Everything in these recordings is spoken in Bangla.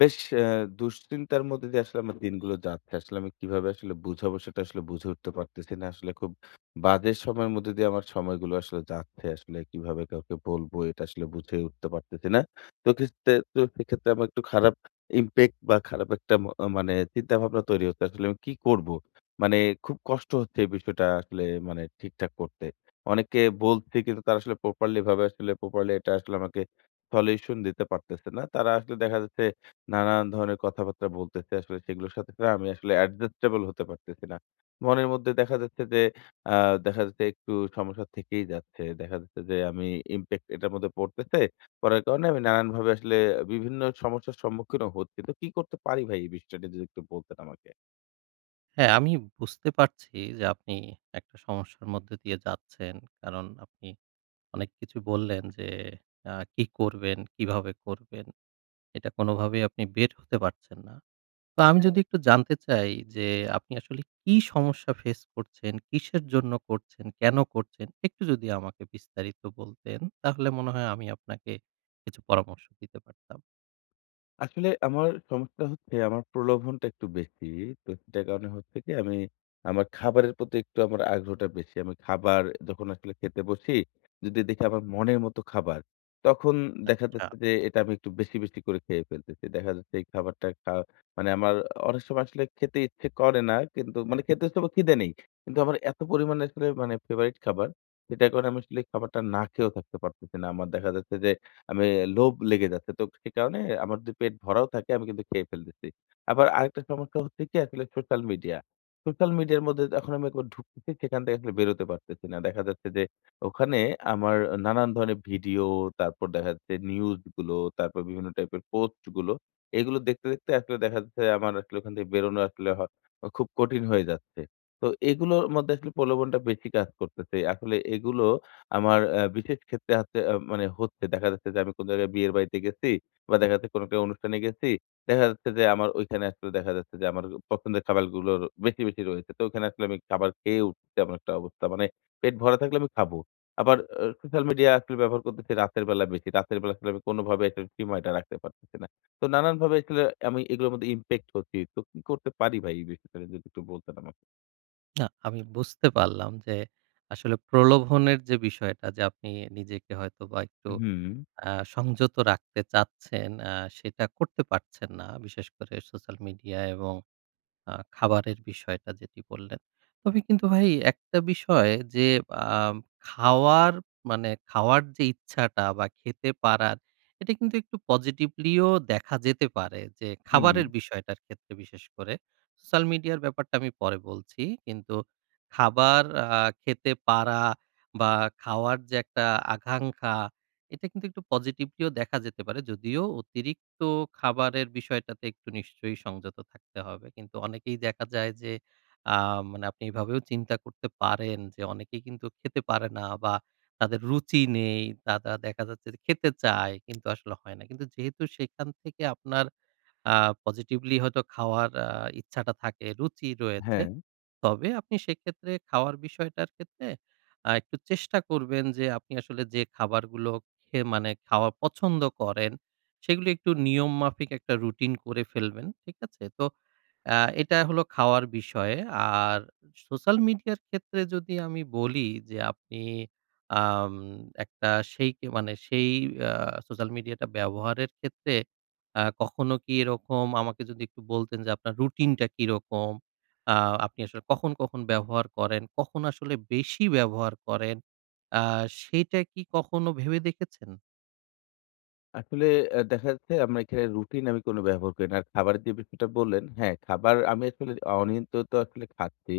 বেশ দুশ্চিন্তার মধ্যে দিয়ে আসলে আমার দিনগুলো যাচ্ছে। আসলে আমি কিভাবে আসলে বুঝাবো সেটা আসলে বুঝে উঠতে পারতেছি না। আসলে খুব বাজে সময়ের মধ্যে দিয়ে আমার সময়গুলো আসলে যাচ্ছে। আসলে কিভাবে কাউকে বলবো এটা আসলে বুঝে উঠতে পারতেছি না। তো ক্ষেত্রে তো সেক্ষেত্রে আমার একটু খারাপ ইমপ্যাক্ট বা খারাপ একটা মানে চিন্তাভাবনা তৈরি হচ্ছে। আসলে আমি কি করবো? মানে খুব কষ্ট হচ্ছে এই বিষয়টা আসলে মানে ঠিকঠাক করতে। অনেককে বলছি কিন্তু তারা আসলে প্রপারলি ভাবে আসলে প্রপারলি এটা আসলে আমাকে সলিউশন দিতে পারতেছে না। তারা আসলে দেখা যাচ্ছে নানান ধরনের কথাবার্তা বলতেছে আসলে সেগুলোর সাথে না আমি আসলে অ্যাডজাস্টেবল হতে পারতেছি না। মনের মধ্যে দেখা যাচ্ছে যে আ দেখা যাচ্ছে একটু সমস্যা থেকেই যাচ্ছে। দেখা যাচ্ছে যে আমি ইমপ্যাক্ট এটার মধ্যে পড়তেছে। পড়ার কারণে আমি নানানভাবে আসলে বিভিন্ন সমস্যার সম্মুখীনও হচ্ছি। তো কি করতে পারি ভাই এই বিষয়টা নিয়ে যদি একটু বলতেন আমাকে? হ্যাঁ, আমি বুঝতে পারছি যে আপনি একটা সমস্যার মধ্যে দিয়ে যাচ্ছেন। কারণ আপনি অনেক কিছু বললেন যে কি করবেন, কিভাবে করবেন, এটা কোনোভাবেই আপনি বের হতে পারছেন না। তো আমি যদি একটু জানতে চাই যে আপনি আসলে কি সমস্যা ফেস করছেন, কিসের জন্য করছেন, কেন করছেন? একটু যদি আমাকে বিস্তারিত বলতেন তাহলে মনে হয় আমি আপনাকে কিছু পরামর্শ দিতে পারতাম। আসলে আমার সমস্যা হচ্ছে আমার প্রলোভনটা একটু বেশি। তো সেটার কারণে হচ্ছে কি আমি আমার খাবারের প্রতি একটু আমার আগ্রহটা বেশি। আমি খাবার যখন আসলে খেতে বসি, যদি দেখি আমার মনের মতো খাবার, তখন দেখা আচ্ছা। যাচ্ছে যে এটা আমি একটু বেশি, বেশি করে খেয়ে ফেলতেছি। দেখা যাচ্ছে এই খাবারটা খা মানে আমার অনেক সময় আসলে খেতে ইচ্ছে করে না কিন্তু মানে খেতে ইচ্ছে করে খিদে নেই। কিন্তু আমার এত পরিমাণে আসলে মানে ফেভারিট খাবার, সেটার কারণে আমি আসলে এই খাবারটা না খেয়েও থাকতে পারতেছি না। আমার দেখা যাচ্ছে যে আমি লোভ লেগে যাচ্ছে। তো সে কারণে আমার যদি পেট ভরাও থাকে আমি কিন্তু খেয়ে ফেলতেছি। আবার আরেকটা সমস্যা হচ্ছে কি আসলে সোশ্যাল মিডিয়া। সোশ্যাল মিডিয়ার মধ্যে যখন আমি একবার ঢুকতেছি সেখান থেকে আসলে বেরোতে পারতেছি না। দেখা যাচ্ছে যে ওখানে আমার নানান ধরনের ভিডিও, তারপর দেখা যাচ্ছে নিউজ গুলো, তারপর বিভিন্ন টাইপের পোস্ট গুলো। এগুলো দেখতে, দেখতে আসলে দেখা যাচ্ছে আমার আসলে ওখান থেকে বেরোনো আসলে হ খুব কঠিন হয়ে যাচ্ছে। তো এগুলোর মধ্যে আসলে প্রলোভনটা বেশি কাজ করতেছে। আসলে এগুলো আমার বিশেষ ক্ষেত্রে হচ্ছে মানে হচ্ছে দেখা যাচ্ছে যে আমি কোন জায়গায় বিয়ের বাড়িতে গেছি বা দেখা যাচ্ছে কোন একটা অনুষ্ঠানে গেছি। দেখা যাচ্ছে যে আমার ঐখানে আসলে দেখা যাচ্ছে যে আমার পছন্দের খাবারগুলোর বেশি, বেশি রয়েছে। তো ওখানে আসলে আমি খাবার খেয়ে উঠছি এমন একটা অবস্থা। মানে পেট ভরা থাকলে আমি খাবো। আবার সোশ্যাল মিডিয়া আসলে ব্যবহার করতেছি রাতের বেলা বেশি। রাতের বেলা আসলে আমি কোনভাবে একটা সীমাটা রাখতে পারতেছি না। তো নানানভাবে আসলে আমি এগুলোর মধ্যে ইমপ্যাক্ট হচ্ছি। তো কি করতে পারি ভাই এই বিষয়টা যদি একটু বলতেন আমাকে? না, আমি বুঝতে পারলাম যে আসলে প্রলোভনের যে বিষয়টা যে আপনি নিজেকে হয়তোবা একটু হুম, সংযত রাখতে চাচ্ছেন, সেটা করতে পারছেন না। বিশেষ করে সোশ্যাল মিডিয়া এবং খাবারের বিষয়টা যেটি বললেন। তবে কিন্তু ভাই একটা বিষয় যে আ খাওয়ার মানে খাওয়ার যে ইচ্ছাটা বা খেতে পারার, এটা কিন্তু একটু পজিটিভলিও দেখা যেতে পারে যে খাবারের হুম। বিষয়টার ক্ষেত্রে বিশেষ করে। সোশ্যাল মিডিয়ার ব্যাপারটা আমি পরে বলছি। কিন্তু খাবার খেতে পারা বা খাওয়ার যে একটা আকাঙ্খা, এটা কিন্তু একটু পজিটিভলিও দেখা যেতে পারে। যদিও অতিরিক্ত খাবারের বিষয়টাতে একটু নিশ্চয়ই সংযত থাকতে হবে। কিন্তু অনেকেই দেখা যায় যে আ মানে আপনি এভাবেও চিন্তা করতে পারেন যে অনেকেই কিন্তু খেতে পারে না বা তাদের রুচি নেই। তারা দেখা যাচ্ছে যে খেতে চায় কিন্তু আসলে হয় না। কিন্তু যেহেতু সেখান থেকে আপনার আ পজিটিভলি হয়তো খাওয়ার ইচ্ছাটা থাকে, রুচি রয়েছে। হ্যাঁ। তবে আপনি সেক্ষেত্রে খাওয়ার বিষয়টার ক্ষেত্রে একটু চেষ্টা করবেন যে আপনি আসলে যে খাবারগুলো খেয়ে মানে খাওয়া পছন্দ করেন, সেগুলো একটু নিয়ম মাফিক একটা রুটিন করে ফেলবেন। ঠিক আছে? তো আ এটা হলো খাওয়ার বিষয়ে। আর সোশ্যাল মিডিয়ার ক্ষেত্রে যদি আমি বলি যে আপনি আম একটা সেই কে মানে সেই আ সোশ্যাল মিডিয়াটা ব্যবহারের ক্ষেত্রে কখনো কি এরকম আমাকে যদি একটু বলতেন যে আপনার রুটিনটা কিরকম? আ আপনি আসলে কখন, কখন ব্যবহার করেন? কখন আসলে বেশি ব্যবহার করেন? আ সেটা কি কখনো ভেবে দেখেছেন? আসলে দেখা যাচ্ছে আমরা এখানে রুটিন আমি কোনো ব্যবহার করি না। আর খাবারের যে বিষয়টা বললেন, হ্যাঁ, খাবার আমি আসলে অনিয়ন্ত্রিত আসলে খাচ্ছি।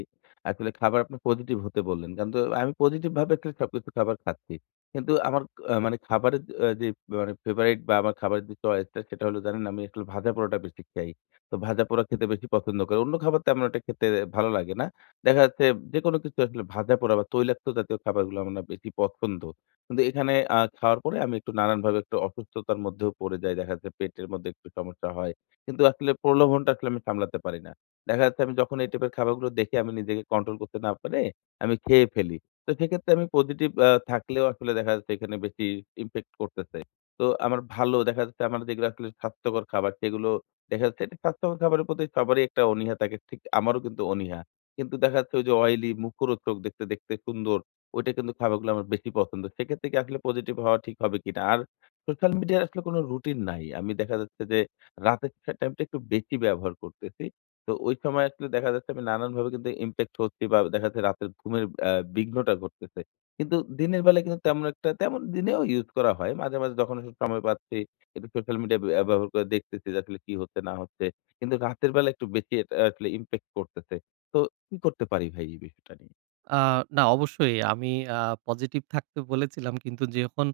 আসলে খাবার আপনি পজিটিভ হতে বললেন। কিন্তু আমি পজিটিভ ভাবে আসলে সবকিছু খাবার খাচ্ছি। কিন্তু আমার মানে খাবারের যে মানে ফেভারাইট বা আমার খাবারের যে চয়েসটা সেটা হলো জানেন আমি আসলে ভাজা-পোড়াটা বেশি খাই। তো ভাজা-পোড়া খেতে বেশি পছন্দ করি। অন্য খাবার তেমন একটা খেতে ভালো লাগে না। দেখা যাচ্ছে যেকোনো কিছু আসলে ভাজা-পোড়া বা তৈলাক্ত জাতীয় খাবারগুলো আমার না বেশি পছন্দ। কিন্তু এখানে খাওয়ার পরে আমি একটু নানানভাবে একটু অসুস্থতার মধ্যেও পড়ে যাই। দেখা যাচ্ছে পেটের মধ্যে একটু সমস্যা হয়। কিন্তু আসলে প্রলোভনটা আসলে আমি সামলাতে পারি না। দেখা যাচ্ছে আমি যখন এই টাইপের খাবারগুলো দেখি আমি নিজেকে কন্ট্রোল করতে না পারে আমি খেয়ে ফেলি। তো সেক্ষেত্রে আমি পজিটিভ থাকলেও আসলে দেখা যাচ্ছে এখানে বেশি ইমপ্যাক্ট করতেছে। তো আমার ভালো দেখা যাচ্ছে আমার যেগুলো আসলে স্বাস্থ্যকর খাবার সেগুলো দেখা যাচ্ছে এটা স্বাস্থ্যকর খাবারের প্রতি সবারই একটা অনীহা থাকে। ঠিক আমারও কিন্তু অনীহা। কিন্তু দেখা যাচ্ছে ওই যে অয়েলি মুখরোচক দেখতে, দেখতে সুন্দর ওইটা কিন্তু খাবারগুলো আমার বেশি পছন্দ। সেক্ষেত্রে কি আসলে পজিটিভ হওয়া ঠিক হবে কিনা? আর সোশ্যাল মিডিয়ার আসলে কোনো রুটিন নাই। আমি দেখা যাচ্ছে যে রাতের টা টাইমটা একটু বেশি ব্যবহার করতেছি। তো ওই সময় আসলে দেখা যাচ্ছে আমি নানানভাবে কিন্তু ইমপ্যাক্ট হচ্ছি বা দেখা যাচ্ছে রাতের ঘুমের বিঘ্নটা ঘটতেছে। কিন্তু দিনের বেলায় কিন্তু তেমন একটা তেমন দিনেও ইউজ করা হয়। মাঝে, মাঝে যখন আসলে সময় পাচ্ছি একটু সোশ্যাল মিডিয়া ব্যবহার করে দেখতেছি যে আসলে কি হচ্ছে না হচ্ছে। কিন্তু রাতের বেলা একটু বেশি এটা আসলে ইমপ্যাক্ট করতেছে। তো কি করতে পারি ভাই এই বিষয়টা নিয়ে? আ না, অবশ্যই আমি আ পজিটিভ থাকতে বলেছিলাম। কিন্তু যখন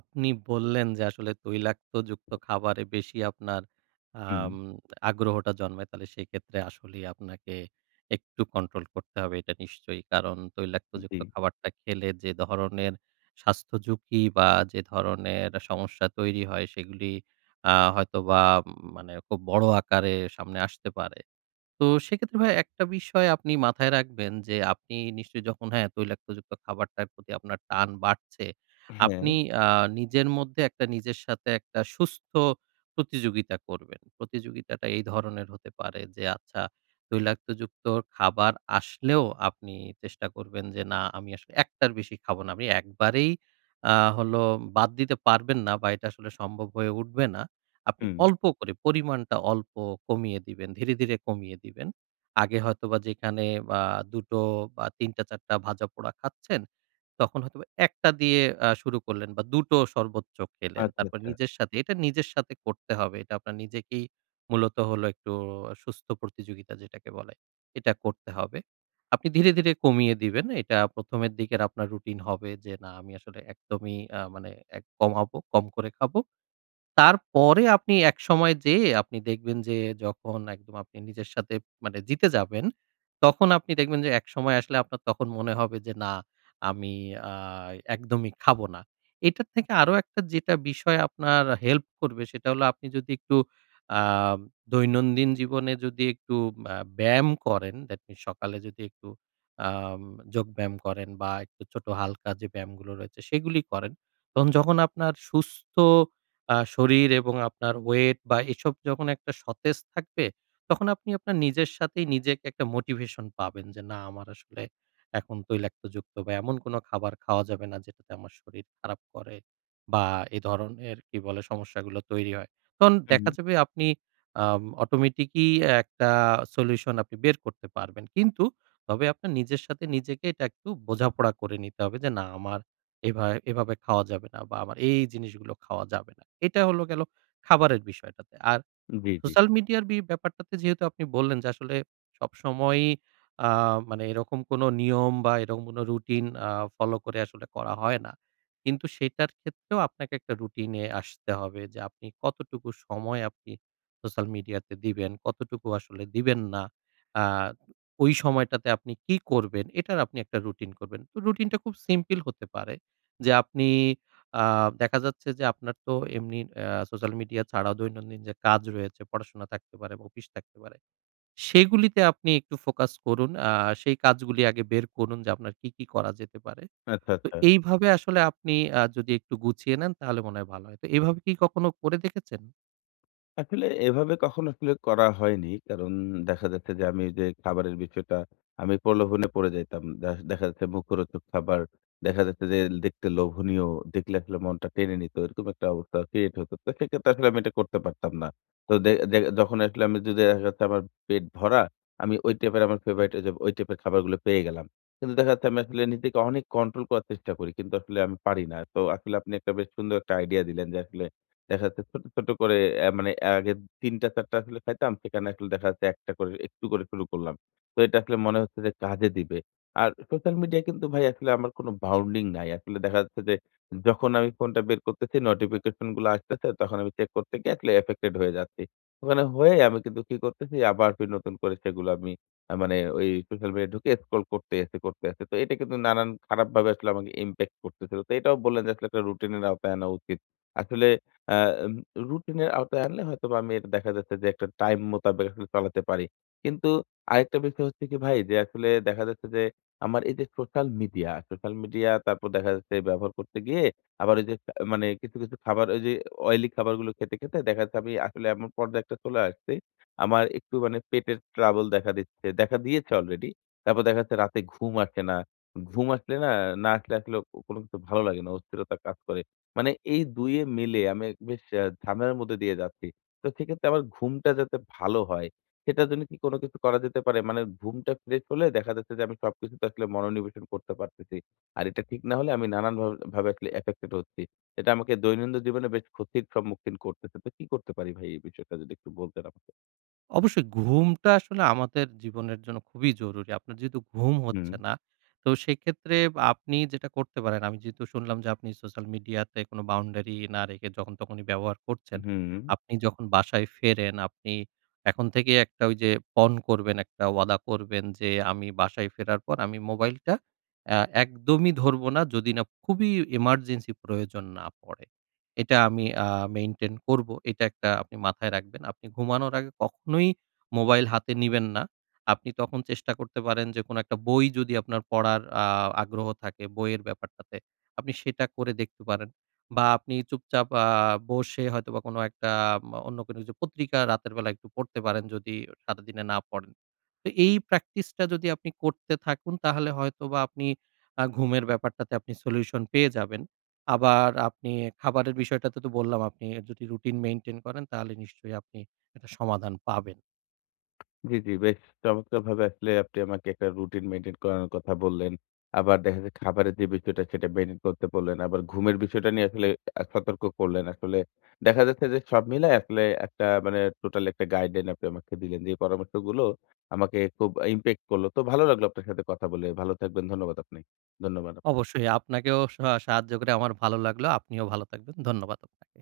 আপনি বললেন যে আসলে তৈলাক্তযুক্ত খাবারে বেশি আপনার হুম, আম আগ্রহটা জন্মায়, তাহলে সেক্ষেত্রে আসলেই আপনাকে একটু কন্ট্রোল করতে হবে এটা নিশ্চয়ই। কারণ জি। তৈলাক্তযুক্ত খাবারটা খেলে যে ধরনের স্বাস্থ্য ঝুঁকি বা যে ধরনের সমস্যা তৈরি হয় সেগুলি হয়তোবা মানে খুব বড় আকারে সামনে আসতে পারে। তো সেক্ষেত্রে ভাই একটা বিষয় আপনি মাথায় রাখবেন যে আপনি নিশ্চয়ই যখন হ্যাঁ তৈলাক্তযুক্ত খাবারটার প্রতি আপনার টান বাড়ছে, হ্যাঁ, আপনি আ নিজের মধ্যে একটা, নিজের সাথে একটা সুস্থ প্রতিযোগিতা করবেন। প্রতিযোগিতাটা এই ধরনের হতে পারে যে, আচ্ছা, তৈলাক্তযুক্ত খাবার আসলেও আপনি চেষ্টা করবেন যে না, আমি আসলে একটার বেশি খাবো না। আপনি একবারেই আ হলো বাদ দিতে পারবেন না বা এটা আসলে সম্ভব হয়ে উঠবে না। আপনি হুম। অল্প করে, পরিমাণটা অল্প কমিয়ে দিবেন। ধীরে, ধীরে কমিয়ে দিবেন। আগে হয়তোবা যেখানে আ ২ টো বা ৩ টা ৪ টা ভাজাপোড়া খাচ্ছেন, তখন হয়তোবা ১ টা দিয়ে শুরু করলেন বা ২ টো সর্বোচ্চ খেলেন। আচ্ছা, তারপর আচ্ছা। নিজের সাথে এটা, নিজের সাথে করতে হবে। এটা আপনার নিজেকেই মূলত হলো একটু সুস্থ প্রতিযোগিতা যেটাকে বলে, এটা করতে হবে। আপনি ধীরে, ধীরে কমিয়ে দিবেন। এটা ১ম এর দিকের আপনার রুটিন হবে যে, না, আমি আসলে একদমই মানে এক কমাবো, কম করে খাবো। তারপরে আপনি একসময় যেয়ে আপনি দেখবেন যে, যখন একদম আপনি নিজের সাথে মানে জিতে যাবেন, তখন আপনি দেখবেন যে একসময় আসলে আপনার তখন মনে হবে যে, না, আমি আ একদমই খাবো না। এটার থেকে আরো একটা যেটা বিষয় আপনার হেল্প করবে সেটা হলো, আপনি যদি একটু আ দৈনন্দিন জীবনে যদি একটু ব্যায়াম করেন, দ্যাট মিনস সকালে যদি একটু আম যোগব্যায়াম করেন বা একটু ছোট হালকা যে ব্যায়ামগুলো রয়েছে সেগুলি করেন। তখন যখন আপনার সুস্থ শরীর এবং আপনার ওয়েট বা এসব যখন একটা সতেজ থাকবে, তখন আপনি আপনার নিজের সাথেই নিজেকে একটা মোটিভেশন পাবেন যে, "না, আমার আসলে এখন তৈলাক্তযুক্ত বা এমন কোনো খাবার খাওয়া যাবে না, যেটাতে আমার শরীর খারাপ করে বা এ ধরনের কি বলে সমস্যাগুলো তৈরি হয়।" তখন হু, দেখা হু। যাবে আপনি অটোমেটিকই একটা সলিউশন আপনি বের করতে পারবেন। কিন্তু তবে আপনার নিজের সাথে নিজেকে এটা একটু বোঝাপড়া করে নিতে হবে যে, "না, আমার এভাবে খাওয়া যাবে না বা আমার এই জিনিসগুলো খাওয়া যাবে না।" এটা হলো গেল খাবারের বিষয়টাতে। আর জি, জি। সোশ্যাল মিডিয়ার ব্যাপারটাতে যেহেতু আপনি বললেন যে আসলে সবসময়ই আ মানে এরকম কোনো নিয়ম বা এরকম কোনো রুটিন ফলো করে আসলে করা হয় না। কিন্তু সেটার ক্ষেত্রেও আপনাকে একটা রুটিনে আসতে হবে যে আপনি কতটুকু সময় আপনি সোশ্যাল মিডিয়াতে দিবেন, কতটুকু আসলে দিবেন না। আ ওই সময়টাতে আপনি কি করবেন, এটার আপনি একটা রুটিন করবেন। তো রুটিনটা খুব সিম্পল হতে পারে যে, আপনি আ দেখা যাচ্ছে যে আপনার তো এমনি সোশ্যাল মিডিয়া ছাড়াও দৈনন্দিন যে কাজ রয়েছে, পড়াশোনা থাকতে পারে বা অফিস থাকতে পারে। সেগুলিতে আপনি একটু ফোকাস করুন। সেই কাজগুলি আগে বের করুন যে আপনার কি, কি করা যেতে পারে। আচ্ছা, তো আচ্ছা। এইভাবে আসলে আপনি যদি একটু গুছিয়ে নেন তাহলে মনে হয় ভালো হয়। তো এভাবে কি কখনো করে দেখেছেন? আসলে এভাবে কখনো আসলে করা হয়নি। কারণ দেখা যাচ্ছে যে আমি যে খাবারের বিষয়টা আমি প্রলোভনে পড়ে যাইতাম। দেখা যাচ্ছে মুখরোচক খাবার, দেখা যাচ্ছে যে দেখতে লোভনীয়, দেখলে আসলে মনটা টেনে নিত। এরকম একটা অবস্থা ক্রিয়েট হতো। তো সেক্ষেত্রে আসলে আমি এটা করতে পারতাম না। তো দে দে যখন আসলে আমি যদি দেখা যাচ্ছে আমার পেট ভরা, আমি ওই টাইপের আমার ফেভারিট ওই যে ওই টাইপের খাবারগুলো পেয়ে গেলাম। কিন্তু দেখা যাচ্ছে আমি আসলে নিজেকে অনেক কন্ট্রোল করার চেষ্টা করি। কিন্তু আসলে আমি পারি না। তো আসলে আপনি একটা বেশ সুন্দর একটা আইডিয়া দিলেন যে আসলে দেখা যাচ্ছে ছোট, ছোট করে মানে আগে ৩টা, ৪টা আসলে খাইতাম। সেখানে আসলে দেখা যাচ্ছে ১ টা করে একটু করে শুরু করলাম। তো এটা আসলে মনে হচ্ছে যে কাজে দিবে। আর সোশ্যাল মিডিয়ায় কিন্তু ভাই আসলে আমার কোনো বাউন্ডিং নাই। আসলে দেখা যাচ্ছে যে যখন আমি ফোনটা বের করতেছি নোটিফিকেশন গুলো আসতেছে তখন আমি চেক করতে গিয়ে আসলে এফেক্টেড হয়ে যাচ্ছি। ওখানে হয়ে আমি কিন্তু কি করতেছি আবার ফির নতুন করে সেগুলো আমি মানে ওই সোশ্যাল মিডিয়ায় ঢুকে স্ক্রল করতে আছি, করতে আছি। তো এটা কিন্তু নানান খারাপভাবে আসলে আমাকে ইমপ্যাক্ট করতেছিল। তো এটাও বললেন যে আসলে একটা রুটিনের আওতায় আনা উচিত। আসলে আ উম রুটিন এর আওতায় আনলে হয়তোবা আমি এটা দেখা যাচ্ছে যে একটা টাইম মোতাবেক আসলে চালাতে পারি। কিন্তু আরেকটা বিষয় হচ্ছে কি ভাই যে আসলে দেখা যাচ্ছে যে আমার এই যে সোশ্যাল মিডিয়া তারপর দেখা যাচ্ছে ব্যবহার করতে গিয়ে আবার ওই যে মানে কিছু, কিছু খাবার ওই যে অয়েলি খাবারগুলো খেতে, খেতে দেখা যাচ্ছে আমি আসলে এমন পর্যায়ে একটা চলে আসছি। আমার একটু মানে পেটের ট্রাবল দেখা দিচ্ছে, দেখা দিয়েছে অলরেডি। তারপর দেখা যাচ্ছে রাতে ঘুম আসে না। ঘুম আসলে না, না আসলে আসলে কোনো কিছু ভালো লাগে না। অস্থিরতা কাজ করে। মানে এই ২ এ মিলে আমি এক বেশ ঝামেলার মধ্যে দিয়ে যাচ্ছি। তো সেক্ষেত্রে আমার ঘুমটা যাতে ভালো হয়, সেটার জন্য কি কোনো কিছু করা যেতে পারে? মানে ঘুমটা ফ্রেশ হলে দেখা যাচ্ছে যে আমি সবকিছুতে আসলে মনোনিবেশন করতে পারতেছি। আর এটা ঠিক না হলে আমি নানান ভাবে ভাবে আসলে এফেক্টেড হচ্ছি। এটা আমাকে দৈনন্দিন জীবনে বেশ ক্ষতির সম্মুখীন করতেছে। তো কি করতে পারি ভাই এই বিষয়টা যদি একটু বলতেন আমাকে? অবশ্যই ঘুমটা আসলে আমাদের জীবনের জন্য খুবই জরুরি। আপনার যেহেতু ঘুম হুম, হচ্ছে না, তো সেক্ষেত্রে আপনি যেটা করতে পারেন, আমি যেহেতু শুনলাম যে আপনি সোশ্যাল মিডিয়াতে কোনো বাউন্ডারি না রেখে যখন তখনই ব্যবহার করছেন। হুম। আপনি যখন বাসায় ফেরেন, আপনি এখন থেকেই একটা ওই যে পণ করবেন, একটা ওয়াদা করবেন যে, আমি বাসায় ফেরার পর আমি মোবাইলটা একদমই ধরব না, যদি না খুবই এমার্জেন্সি প্রয়োজন না পড়ে। এটা আমি মেইনটেইন করব। এটা একটা আপনি মাথায় রাখবেন। আপনি ঘুমানোর আগে কখনোই মোবাইল হাতে নিবেন না। আপনি তখন চেষ্টা করতে পারেন যে কোনো একটা বই, যদি আপনার পড়ার আগ্রহ থাকে বইয়ের ব্যাপারটাতে, আপনি সেটা করে দেখতে পারেন। বা আপনি চুপচাপ বসে হয়তোবা কোনো একটা অন্য কোনো কিছু পত্রিকা রাতের বেলা একটু পড়তে পারেন, যদি সারাদিনে না পড়েন। তো এই প্র্যাকটিসটা যদি আপনি করতে থাকুন তাহলে হয়তোবা আপনি ঘুমের ব্যাপারটাতে আপনি সলিউশন পেয়ে যাবেন। আবার আপনি খাবারের বিষয়টাতে তো বললাম, আপনি যদি রুটিন মেইনটেইন করেন তাহলে নিশ্চয়ই আপনি একটা সমাধান পাবেন। জি, জি। বেশ চমৎকারভাবে আসলে আপনি আমাকে একটা রুটিন মেইনটেইন করানোর কথা বললেন। আবার দেখা যাচ্ছে খাবারের যে বিষয়টা সেটা মেইনটেইন করতে বললেন। আবার ঘুমের বিষয়টা নিয়ে আসলে সতর্ক করলেন। আসলে দেখা যাচ্ছে যে সব মিলায় আসলে একটা মানে টোটাল একটা গাইডলাইন আপনি আমাকে দিলেন। যে পরামর্শগুলো আমাকে খুব ইমপ্যাক্ট করলো। তো ভালো লাগলো আপনার সাথে কথা বলে। ভালো থাকবেন। ধন্যবাদ আপনি। ধন্যবাদ। অবশ্যই আপনাকেও সাহায্য করে আমার ভালো লাগলো। আপনিও ভালো থাকবেন। ধন্যবাদ আপনাকে।